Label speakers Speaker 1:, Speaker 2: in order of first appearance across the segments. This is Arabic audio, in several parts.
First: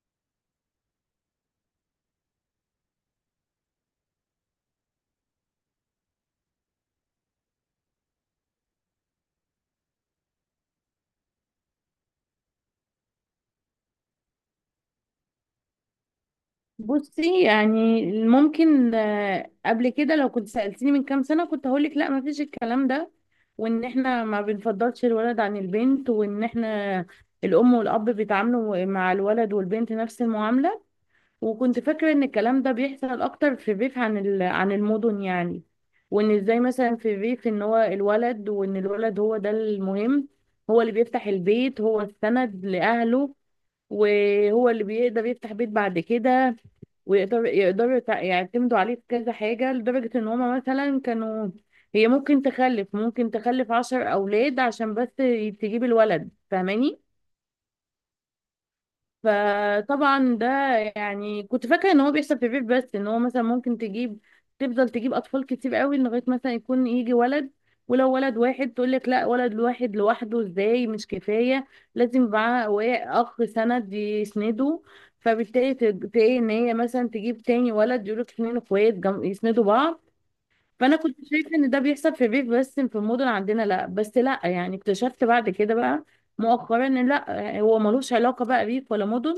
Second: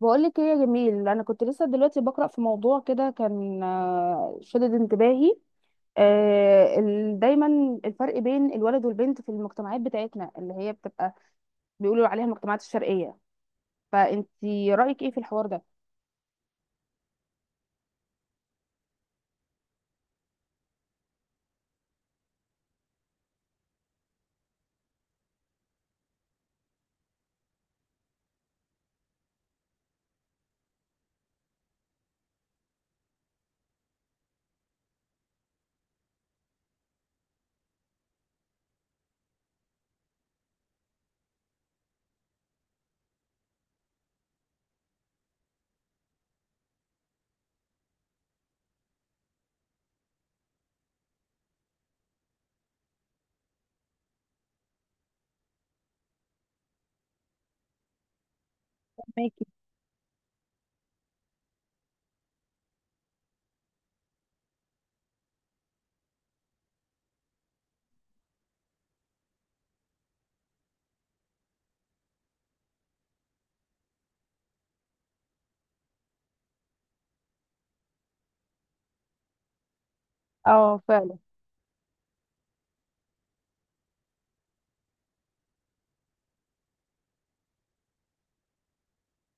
Speaker 1: بقولك ايه يا جميل، انا كنت لسه دلوقتي بقرا في موضوع كده كان، شدد انتباهي. دايما الفرق بين الولد والبنت في المجتمعات بتاعتنا اللي هي بتبقى بيقولوا عليها المجتمعات الشرقيه، فانتي رايك ايه في الحوار ده؟
Speaker 2: بصي، يعني ممكن قبل كده لو كنت سألتيني من كام سنة كنت هقولك لا، ما فيش الكلام ده، وان احنا ما بنفضلش الولد عن البنت، وان احنا الام والاب بيتعاملوا مع الولد والبنت نفس المعاملة. وكنت فاكرة ان الكلام ده بيحصل اكتر في الريف عن عن المدن يعني. وان ازاي مثلا في الريف ان هو الولد، وان الولد هو ده المهم، هو اللي بيفتح البيت، هو السند لأهله، وهو اللي بيقدر يفتح بيت بعد كده، ويقدر يقدروا يعتمدوا عليه في كذا حاجة، لدرجة ان هما مثلا كانوا هي ممكن تخلف 10 أولاد عشان بس تجيب الولد، فاهماني؟
Speaker 1: ماكي.
Speaker 2: فطبعا ده يعني كنت فاكره ان هو بيحصل في الريف بس، ان هو مثلا ممكن تجيب، تفضل تجيب اطفال كتير قوي لغايه مثلا يكون يجي ولد. ولو ولد واحد تقول لك لا، ولد واحد لوحده ازاي؟ مش كفايه، لازم يبقى معاه اخ سند يسنده. فبالتالي تلاقي ان هي مثلا تجيب تاني ولد، يقول لك 2 اخوات يسندوا بعض.
Speaker 1: اه
Speaker 2: فانا كنت
Speaker 1: فعلا.
Speaker 2: شايفه ان ده بيحصل في الريف بس، في المدن عندنا لا. بس لا، يعني اكتشفت بعد كده بقى مؤخرا ان لا، هو ملوش علاقه بقى ريف ولا مدن.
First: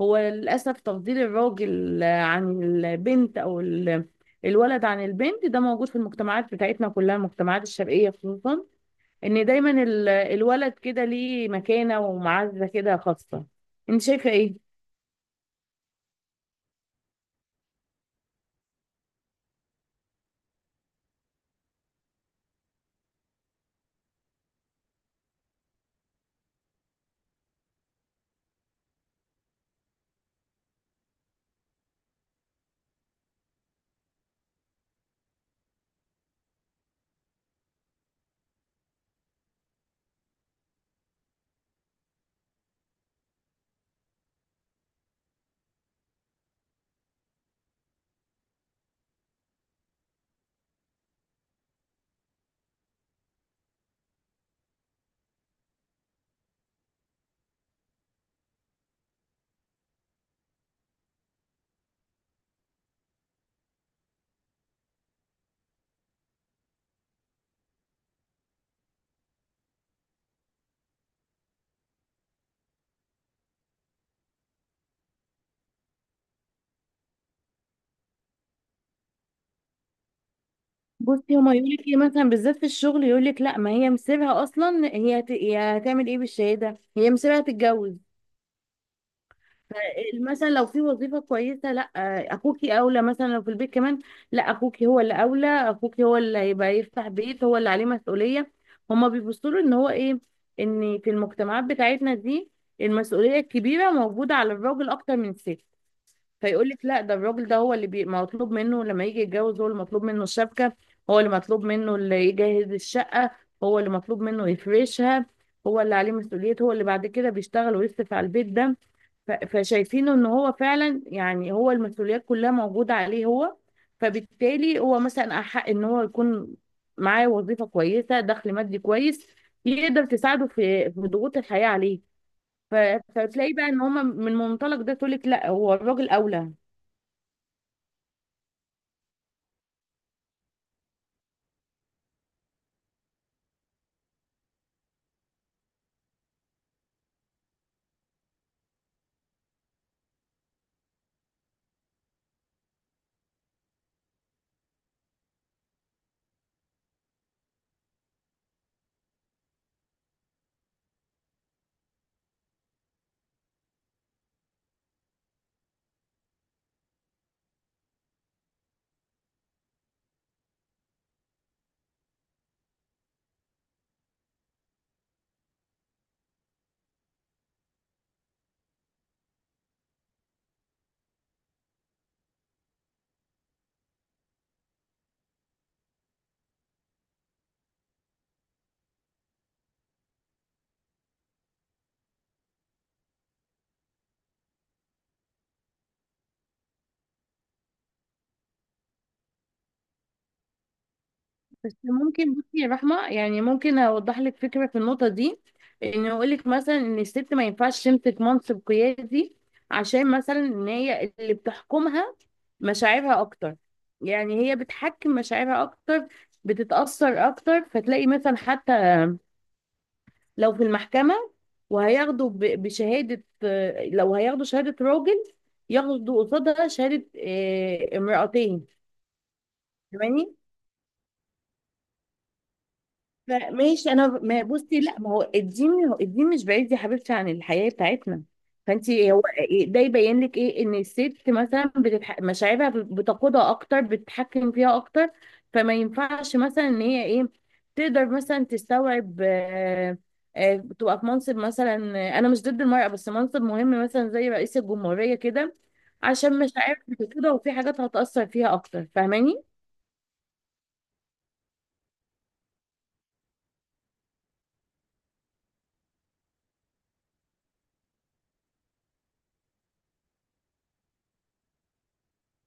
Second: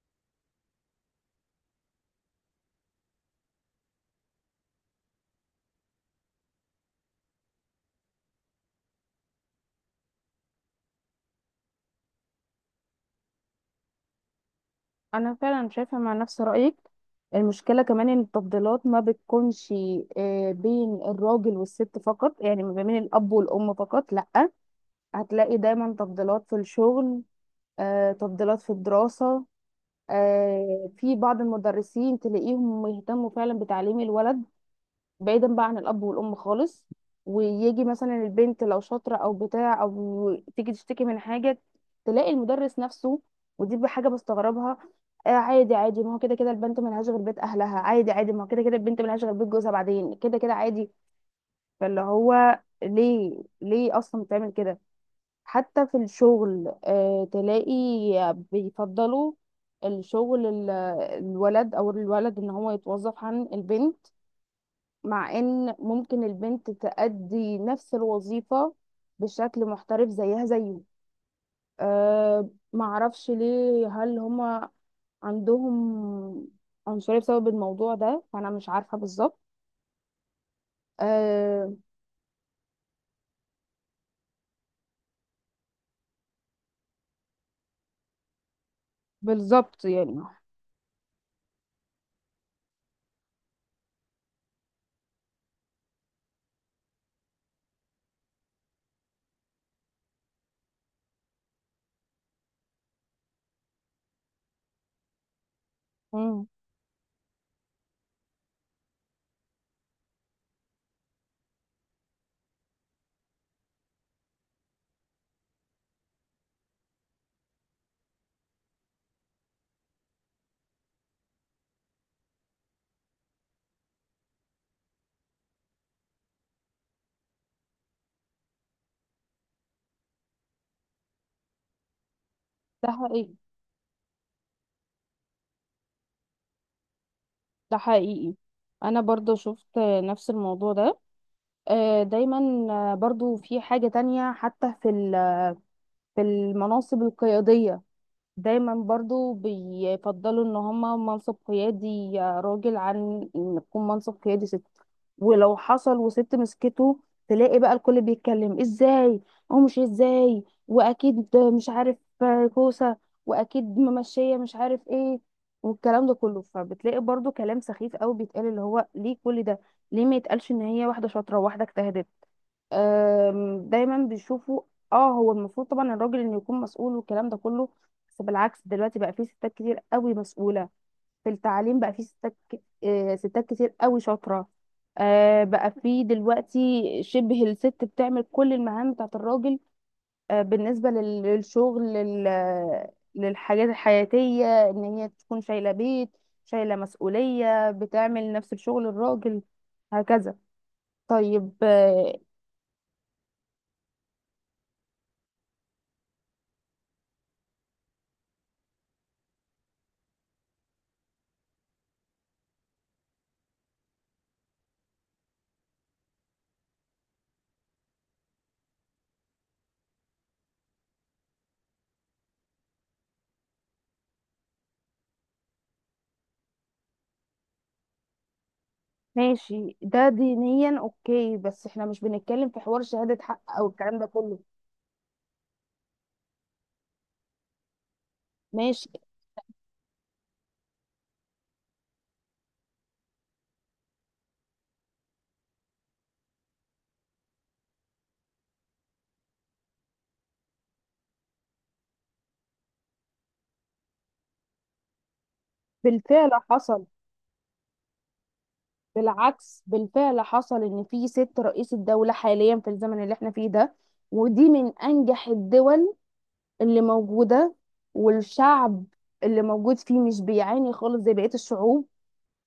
Speaker 2: هو للاسف تفضيل الراجل عن البنت، او الولد عن البنت، ده موجود في المجتمعات بتاعتنا كلها، المجتمعات الشرقيه خصوصا. ان دايما الولد كده ليه مكانه ومعزه كده خاصه. انت شايفه ايه؟
Speaker 1: انا فعلا شايفه مع نفس رايك. المشكله كمان ان التفضيلات ما بتكونش بين الراجل والست فقط، يعني ما بين الاب والام فقط، لا. هتلاقي دايما تفضيلات في الشغل، تفضيلات في الدراسه. في بعض المدرسين تلاقيهم يهتموا فعلا بتعليم الولد، بعيدا بقى عن الاب والام خالص. ويجي مثلا البنت لو شاطره او بتاع او تيجي تشتكي من حاجه، تلاقي المدرس نفسه، ودي بحاجه بستغربها، آه، عادي عادي، ما هو كده كده البنت ملهاش غير بيت اهلها، عادي عادي، ما هو كده كده البنت ملهاش غير بيت جوزها بعدين، كده كده عادي. فاللي هو ليه ليه اصلا بتعمل كده؟ حتى في الشغل تلاقي بيفضلوا الشغل ال- الولد، او الولد ان هو يتوظف عن البنت، مع ان ممكن البنت تأدي نفس الوظيفة بشكل محترف زيها زيه. أه، معرفش ليه، هل هما عندهم عنصرية بسبب الموضوع ده؟ فأنا مش عارفة بالظبط.
Speaker 2: بصي، هما يقول
Speaker 1: أه.
Speaker 2: لك ايه مثلا؟ بالذات في الشغل يقول لك لا، ما هي مسيبها اصلا، هي هي هتعمل ايه بالشهاده؟ هي مسيبها تتجوز. ف-
Speaker 1: بالظبط يعني.
Speaker 2: مثلا لو في وظيفه كويسه، لا، اخوكي اولى. مثلا لو في البيت كمان، لا، اخوكي هو اللي اولى، اخوكي هو اللي هيبقى يفتح بيت، هو اللي عليه مسؤوليه. هما بيبصوا له ان هو ايه؟ ان في المجتمعات بتاعتنا دي المسؤوليه الكبيره موجوده على الراجل اكتر من الست.
Speaker 1: مم.
Speaker 2: فيقول لك لا، ده الراجل ده هو اللي مطلوب منه لما يجي يتجوز، هو اللي مطلوب منه الشبكة، هو اللي مطلوب منه اللي يجهز الشقة، هو اللي مطلوب منه يفرشها، هو اللي عليه مسؤولية، هو اللي بعد كده بيشتغل ويصرف على البيت ده. فشايفينه ان هو فعلا يعني هو المسؤوليات كلها موجودة عليه هو. فبالتالي هو مثلا أحق ان هو يكون معاه وظيفة كويسة، دخل مادي كويس، يقدر تساعده في ضغوط الحياة عليه. ف...
Speaker 1: ده حقيقي.
Speaker 2: فتلاقي بقى ان هما من منطلق ده تقولك لا، هو الراجل أولى.
Speaker 1: ده حقيقي. أنا برضو شفت نفس الموضوع ده. دايما. برضو في حاجة تانية حتى في في المناصب القيادية، دايما برضو بيفضلوا ان هما منصب قيادي راجل عن ان يكون منصب قيادي ست. ولو حصل وست مسكته، تلاقي بقى الكل بيتكلم ازاي، او مش ازاي واكيد مش عارف، كوسة، واكيد ممشية مش عارف ايه، والكلام ده كله. فبتلاقي برضو كلام سخيف قوي بيتقال، اللي هو ليه كل ده؟ ليه ما يتقالش ان هي واحدة شاطرة وواحدة اجتهدت؟ دايما بيشوفوا اه هو المفروض طبعا الراجل انه يكون مسؤول، والكلام ده كله. بس بالعكس دلوقتي بقى في ستات كتير قوي مسؤولة، في التعليم بقى في ستات كتير قوي شاطرة. بقى في دلوقتي شبه الست بتعمل كل المهام بتاعت الراجل، بالنسبة للشغل، للحاجات الحياتية، ان هي تكون شايلة بيت، شايلة مسؤولية، بتعمل نفس الشغل الراجل، هكذا. طيب،
Speaker 2: بس ممكن بصي يا رحمة، يعني ممكن أوضح لك فكرة في النقطة دي، إن أقول لك مثلا إن الست ما ينفعش تمسك منصب قيادي عشان مثلا إن هي اللي بتحكمها مشاعرها أكتر. يعني هي بتحكم مشاعرها أكتر، بتتأثر أكتر. فتلاقي مثلا حتى لو في المحكمة وهياخدوا بشهادة، لو هياخدوا شهادة راجل، ياخدوا قصادها شهادة امرأتين.
Speaker 1: ماشي. ده
Speaker 2: فاهماني؟
Speaker 1: دينيا اوكي، بس احنا مش بنتكلم في حوار شهادة حق او
Speaker 2: ماشي،
Speaker 1: الكلام ده
Speaker 2: انا
Speaker 1: كله.
Speaker 2: ما بصي، لا، ما هو الدين هو الدين مش بعيد يا حبيبتي عن الحياه بتاعتنا.
Speaker 1: ماشي.
Speaker 2: فانت هو ده يبين لك ايه؟ ان الست مثلا مشاعرها بتقودها اكتر، بتتحكم فيها اكتر. فما ينفعش مثلا ان هي ايه، تقدر مثلا تستوعب، تبقى في منصب مثلا، انا مش ضد المرأة، بس منصب مهم مثلا زي رئيس الجمهورية كده،
Speaker 1: بالفعل
Speaker 2: عشان مشاعرها
Speaker 1: حصل.
Speaker 2: بتقودها، وفي حاجات هتأثر فيها اكتر، فاهماني؟
Speaker 1: بالعكس، بالفعل حصل ان في ست رئيس الدولة حاليا في الزمن اللي احنا فيه ده، ودي من انجح الدول اللي موجودة، والشعب اللي موجود فيه مش بيعاني خالص زي بقية الشعوب.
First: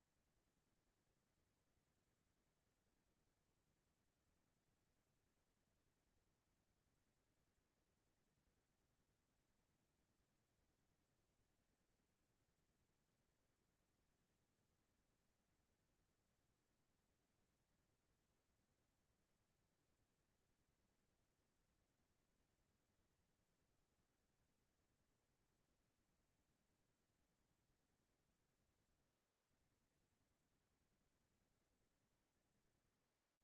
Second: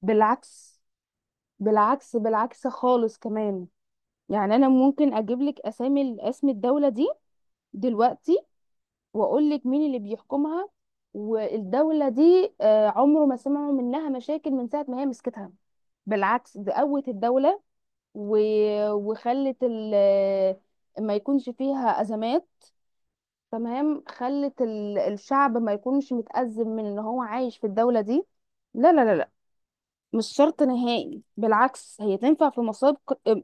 Speaker 1: بالعكس. بالعكس، بالعكس خالص كمان. يعني انا ممكن اجيب لك اسامي، اسم الدولة دي دلوقتي، واقول لك مين اللي بيحكمها. والدولة دي عمره ما سمعوا منها مشاكل من ساعة ما هي مسكتها. بالعكس، ده قوت الدولة و... وخلت ال... ما يكونش فيها أزمات. تمام، خلت ال... الشعب ما يكونش متأزم من ان هو عايش في الدولة دي. لا لا لا لا، مش شرط نهائي. بالعكس، هي تنفع في مصاب،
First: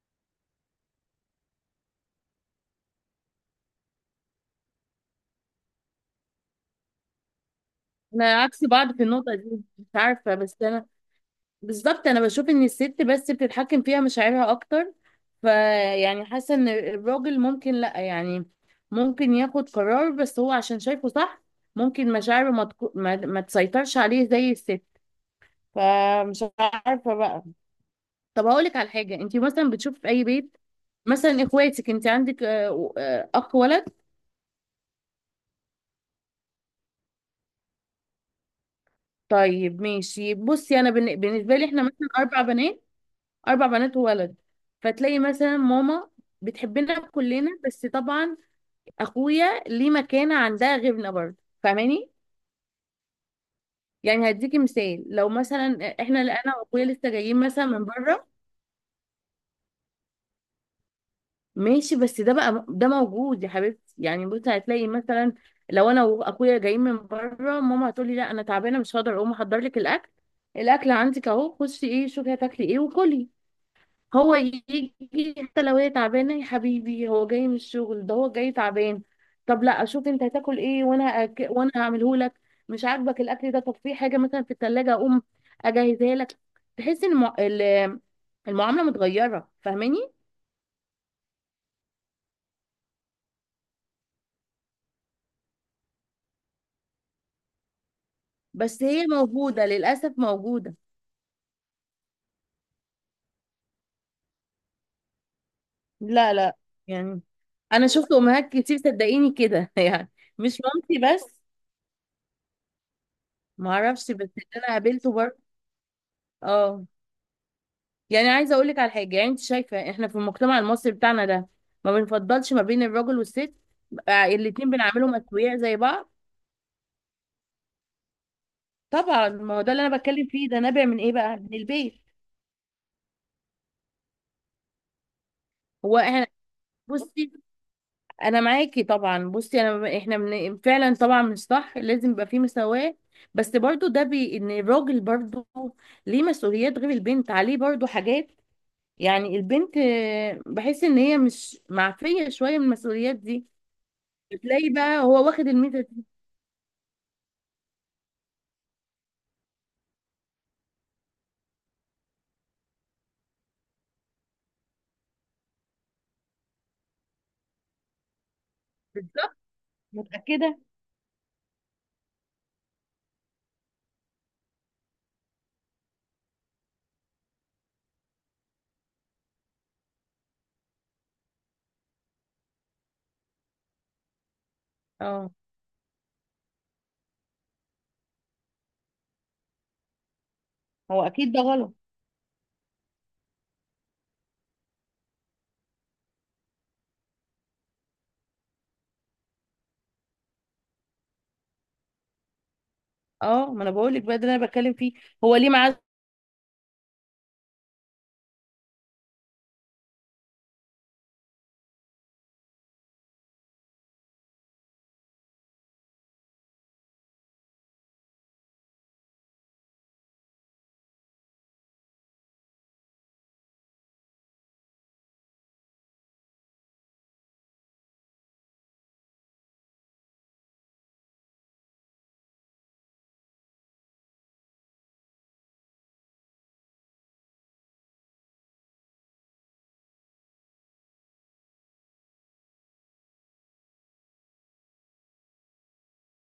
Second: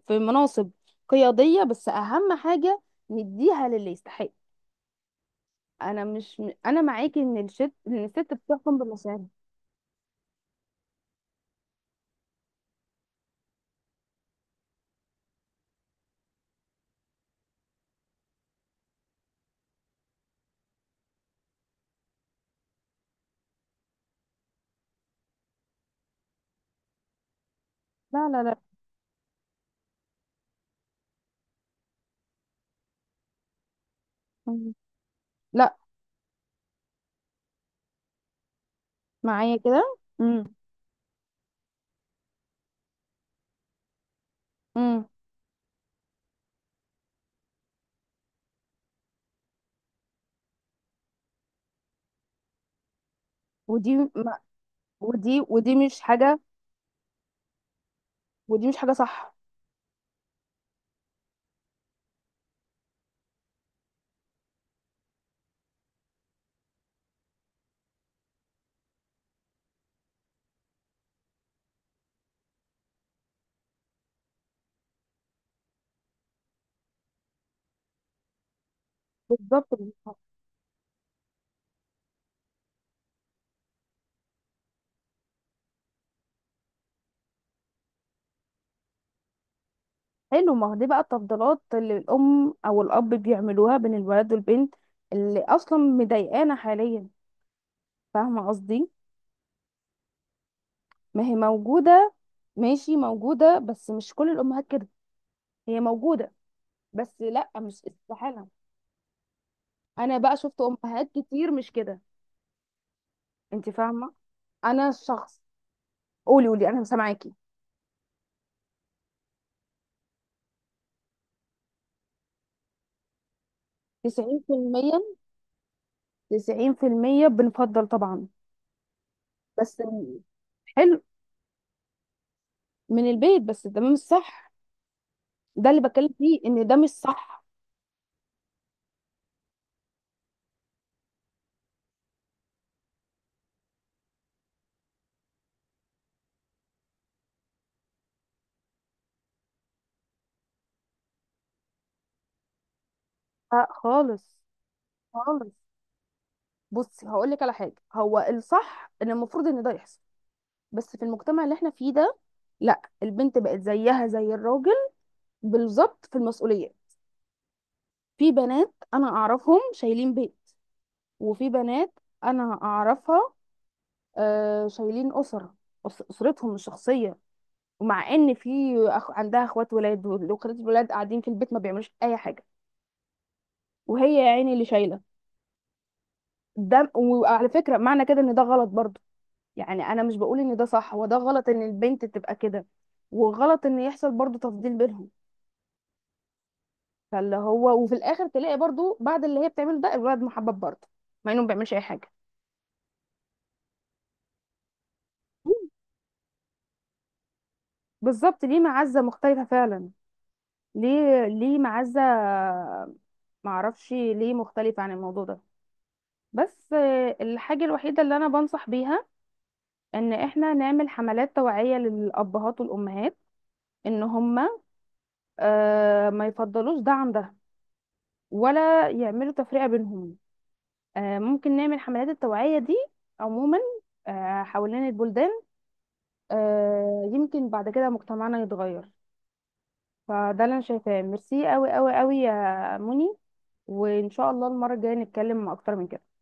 Speaker 1: في مناصب قيادية، بس أهم حاجة نديها للي يستحق. انا مش انا معاكي ان الست، ان الست
Speaker 2: انا عكس
Speaker 1: بتحكم
Speaker 2: بعض في
Speaker 1: بمشاعرها.
Speaker 2: النقطة دي، مش عارفة، بس انا بالظبط انا بشوف ان الست بس بتتحكم فيها مشاعرها اكتر. فيعني حاسه ان الراجل ممكن لا، يعني ممكن ياخد قرار بس هو عشان شايفه صح. ممكن مشاعره ما, تكو... ما... ما تسيطرش عليه زي الست. فمش عارفه بقى.
Speaker 1: لا لا
Speaker 2: طب
Speaker 1: لا.
Speaker 2: هقول لك على حاجه، انت مثلا بتشوف في اي بيت، مثلا اخواتك انت عندك اخ ولد.
Speaker 1: مم. لا، معايا
Speaker 2: طيب
Speaker 1: كده.
Speaker 2: ماشي، بصي، انا بالنسبه لي احنا مثلا 4 بنات، 4 بنات وولد.
Speaker 1: امم
Speaker 2: فتلاقي مثلا ماما بتحبنا كلنا، بس طبعا اخويا ليه مكانه عندها غيرنا برضه، فاهماني؟
Speaker 1: ودي
Speaker 2: يعني هديكي مثال. لو
Speaker 1: ودي، ودي
Speaker 2: مثلا
Speaker 1: مش
Speaker 2: احنا
Speaker 1: حاجه،
Speaker 2: انا واخويا لسه جايين مثلا من بره،
Speaker 1: ودي مش حاجه صح.
Speaker 2: ماشي، بس ده بقى ده موجود يا حبيبتي، يعني بصي هتلاقي مثلا، لو انا واخويا جايين من بره، ماما هتقولي لا، انا تعبانه مش هقدر اقوم احضر لك الاكل، الاكل عندك اهو، خشي ايه شوفي هتاكلي ايه وكلي. هو يجي، حتى لو هي تعبانة، يا حبيبي هو جاي من الشغل، ده هو جاي تعبان، طب
Speaker 1: بالظبط،
Speaker 2: لا،
Speaker 1: مش
Speaker 2: اشوف
Speaker 1: صح.
Speaker 2: انت هتاكل ايه، وانا وانا هعمله لك. مش عاجبك الاكل ده؟ طب في حاجة مثلا في التلاجة، اقوم اجهزها لك. تحس ان المعاملة متغيرة، فاهماني؟
Speaker 1: حلو، ما هو دي بقى التفضيلات اللي الام او الاب بيعملوها بين الولد والبنت، اللي اصلا مضايقانا حاليا، فاهمه
Speaker 2: بس
Speaker 1: قصدي.
Speaker 2: هي موجودة للأسف، موجودة.
Speaker 1: ما هي موجوده، ماشي موجوده، بس مش كل الامهات كده. هي موجوده،
Speaker 2: لا لا،
Speaker 1: بس
Speaker 2: يعني
Speaker 1: لا مش
Speaker 2: انا شفت
Speaker 1: استحاله.
Speaker 2: امهات كتير صدقيني كده، يعني
Speaker 1: انا بقى شفت
Speaker 2: مش
Speaker 1: امهات
Speaker 2: مامتي بس.
Speaker 1: كتير مش كده، انت
Speaker 2: معرفش،
Speaker 1: فاهمه.
Speaker 2: بس اللي انا
Speaker 1: انا
Speaker 2: قابلته
Speaker 1: الشخص،
Speaker 2: برضه.
Speaker 1: قولي قولي انا
Speaker 2: اه،
Speaker 1: سامعاكي.
Speaker 2: يعني عايزه اقول لك على حاجه. يعني انت شايفه احنا في المجتمع المصري بتاعنا ده ما بنفضلش ما بين الراجل والست؟ الاتنين
Speaker 1: 90%.
Speaker 2: بنعملهم اسوياء زي بعض؟
Speaker 1: 90% بنفضل طبعا
Speaker 2: طبعا، ما هو ده
Speaker 1: بس.
Speaker 2: اللي انا بتكلم فيه، ده نابع من
Speaker 1: حلو،
Speaker 2: ايه بقى؟ من البيت.
Speaker 1: من البيت، بس ده مش صح. ده اللي
Speaker 2: هو
Speaker 1: بتكلم
Speaker 2: احنا،
Speaker 1: فيه، ان ده مش
Speaker 2: بصي،
Speaker 1: صح.
Speaker 2: انا معاكي طبعا. بصي انا، احنا من فعلا طبعا مش صح، لازم يبقى فيه مساواه. بس برضو ده بي ان الراجل برضو ليه مسؤوليات، غير البنت عليه برضو حاجات. يعني البنت بحس ان هي مش معفيه شويه من المسؤوليات دي.
Speaker 1: آه خالص.
Speaker 2: بتلاقي بقى هو واخد
Speaker 1: خالص،
Speaker 2: الميزه.
Speaker 1: بصي هقول لك على حاجه، هو الصح ان المفروض ان ده يحصل، بس في المجتمع اللي احنا فيه ده لا، البنت بقت زيها زي الراجل بالظبط في المسؤوليه. في بنات انا
Speaker 2: بالظبط.
Speaker 1: اعرفهم شايلين بيت،
Speaker 2: متأكدة.
Speaker 1: وفي بنات انا اعرفها شايلين أسر، أسرتهم الشخصية، ومع إن في أخ... عندها إخوات ولاد، وأخوات الولاد قاعدين في البيت ما بيعملوش أي حاجة، وهي يا عيني اللي شايلة.
Speaker 2: اه،
Speaker 1: ده وعلى فكرة معنى كده إن ده غلط برضه، يعني أنا مش بقول إن ده صح،
Speaker 2: هو
Speaker 1: هو ده
Speaker 2: أكيد ده
Speaker 1: غلط إن
Speaker 2: غلط.
Speaker 1: البنت تبقى كده، وغلط إن يحصل برضه تفضيل بينهم. فاللي هو وفي الآخر تلاقي برضه بعد اللي هي بتعمله ده، الولد محبب برضه مع إنه ما بيعملش أي حاجة.
Speaker 2: اه، ما أنا بقول لك بقى، ده اللي أنا بتكلم فيه. هو ليه معاه
Speaker 1: بالظبط، ليه معزة مختلفة فعلا، ليه ليه معزة، معرفش ليه مختلف عن الموضوع ده. بس الحاجة الوحيدة اللي أنا بنصح بيها، إن إحنا نعمل حملات توعية للأبهات والأمهات، إن هما ما يفضلوش ده عن ده، ولا يعملوا تفرقة بينهم. ممكن نعمل حملات التوعية دي عموما، حوالين البلدان، يمكن بعد كده مجتمعنا يتغير. فده اللي أنا شايفاه. ميرسي أوي أوي أوي يا مني، وإن شاء الله المرة الجاية نتكلم أكتر من كده.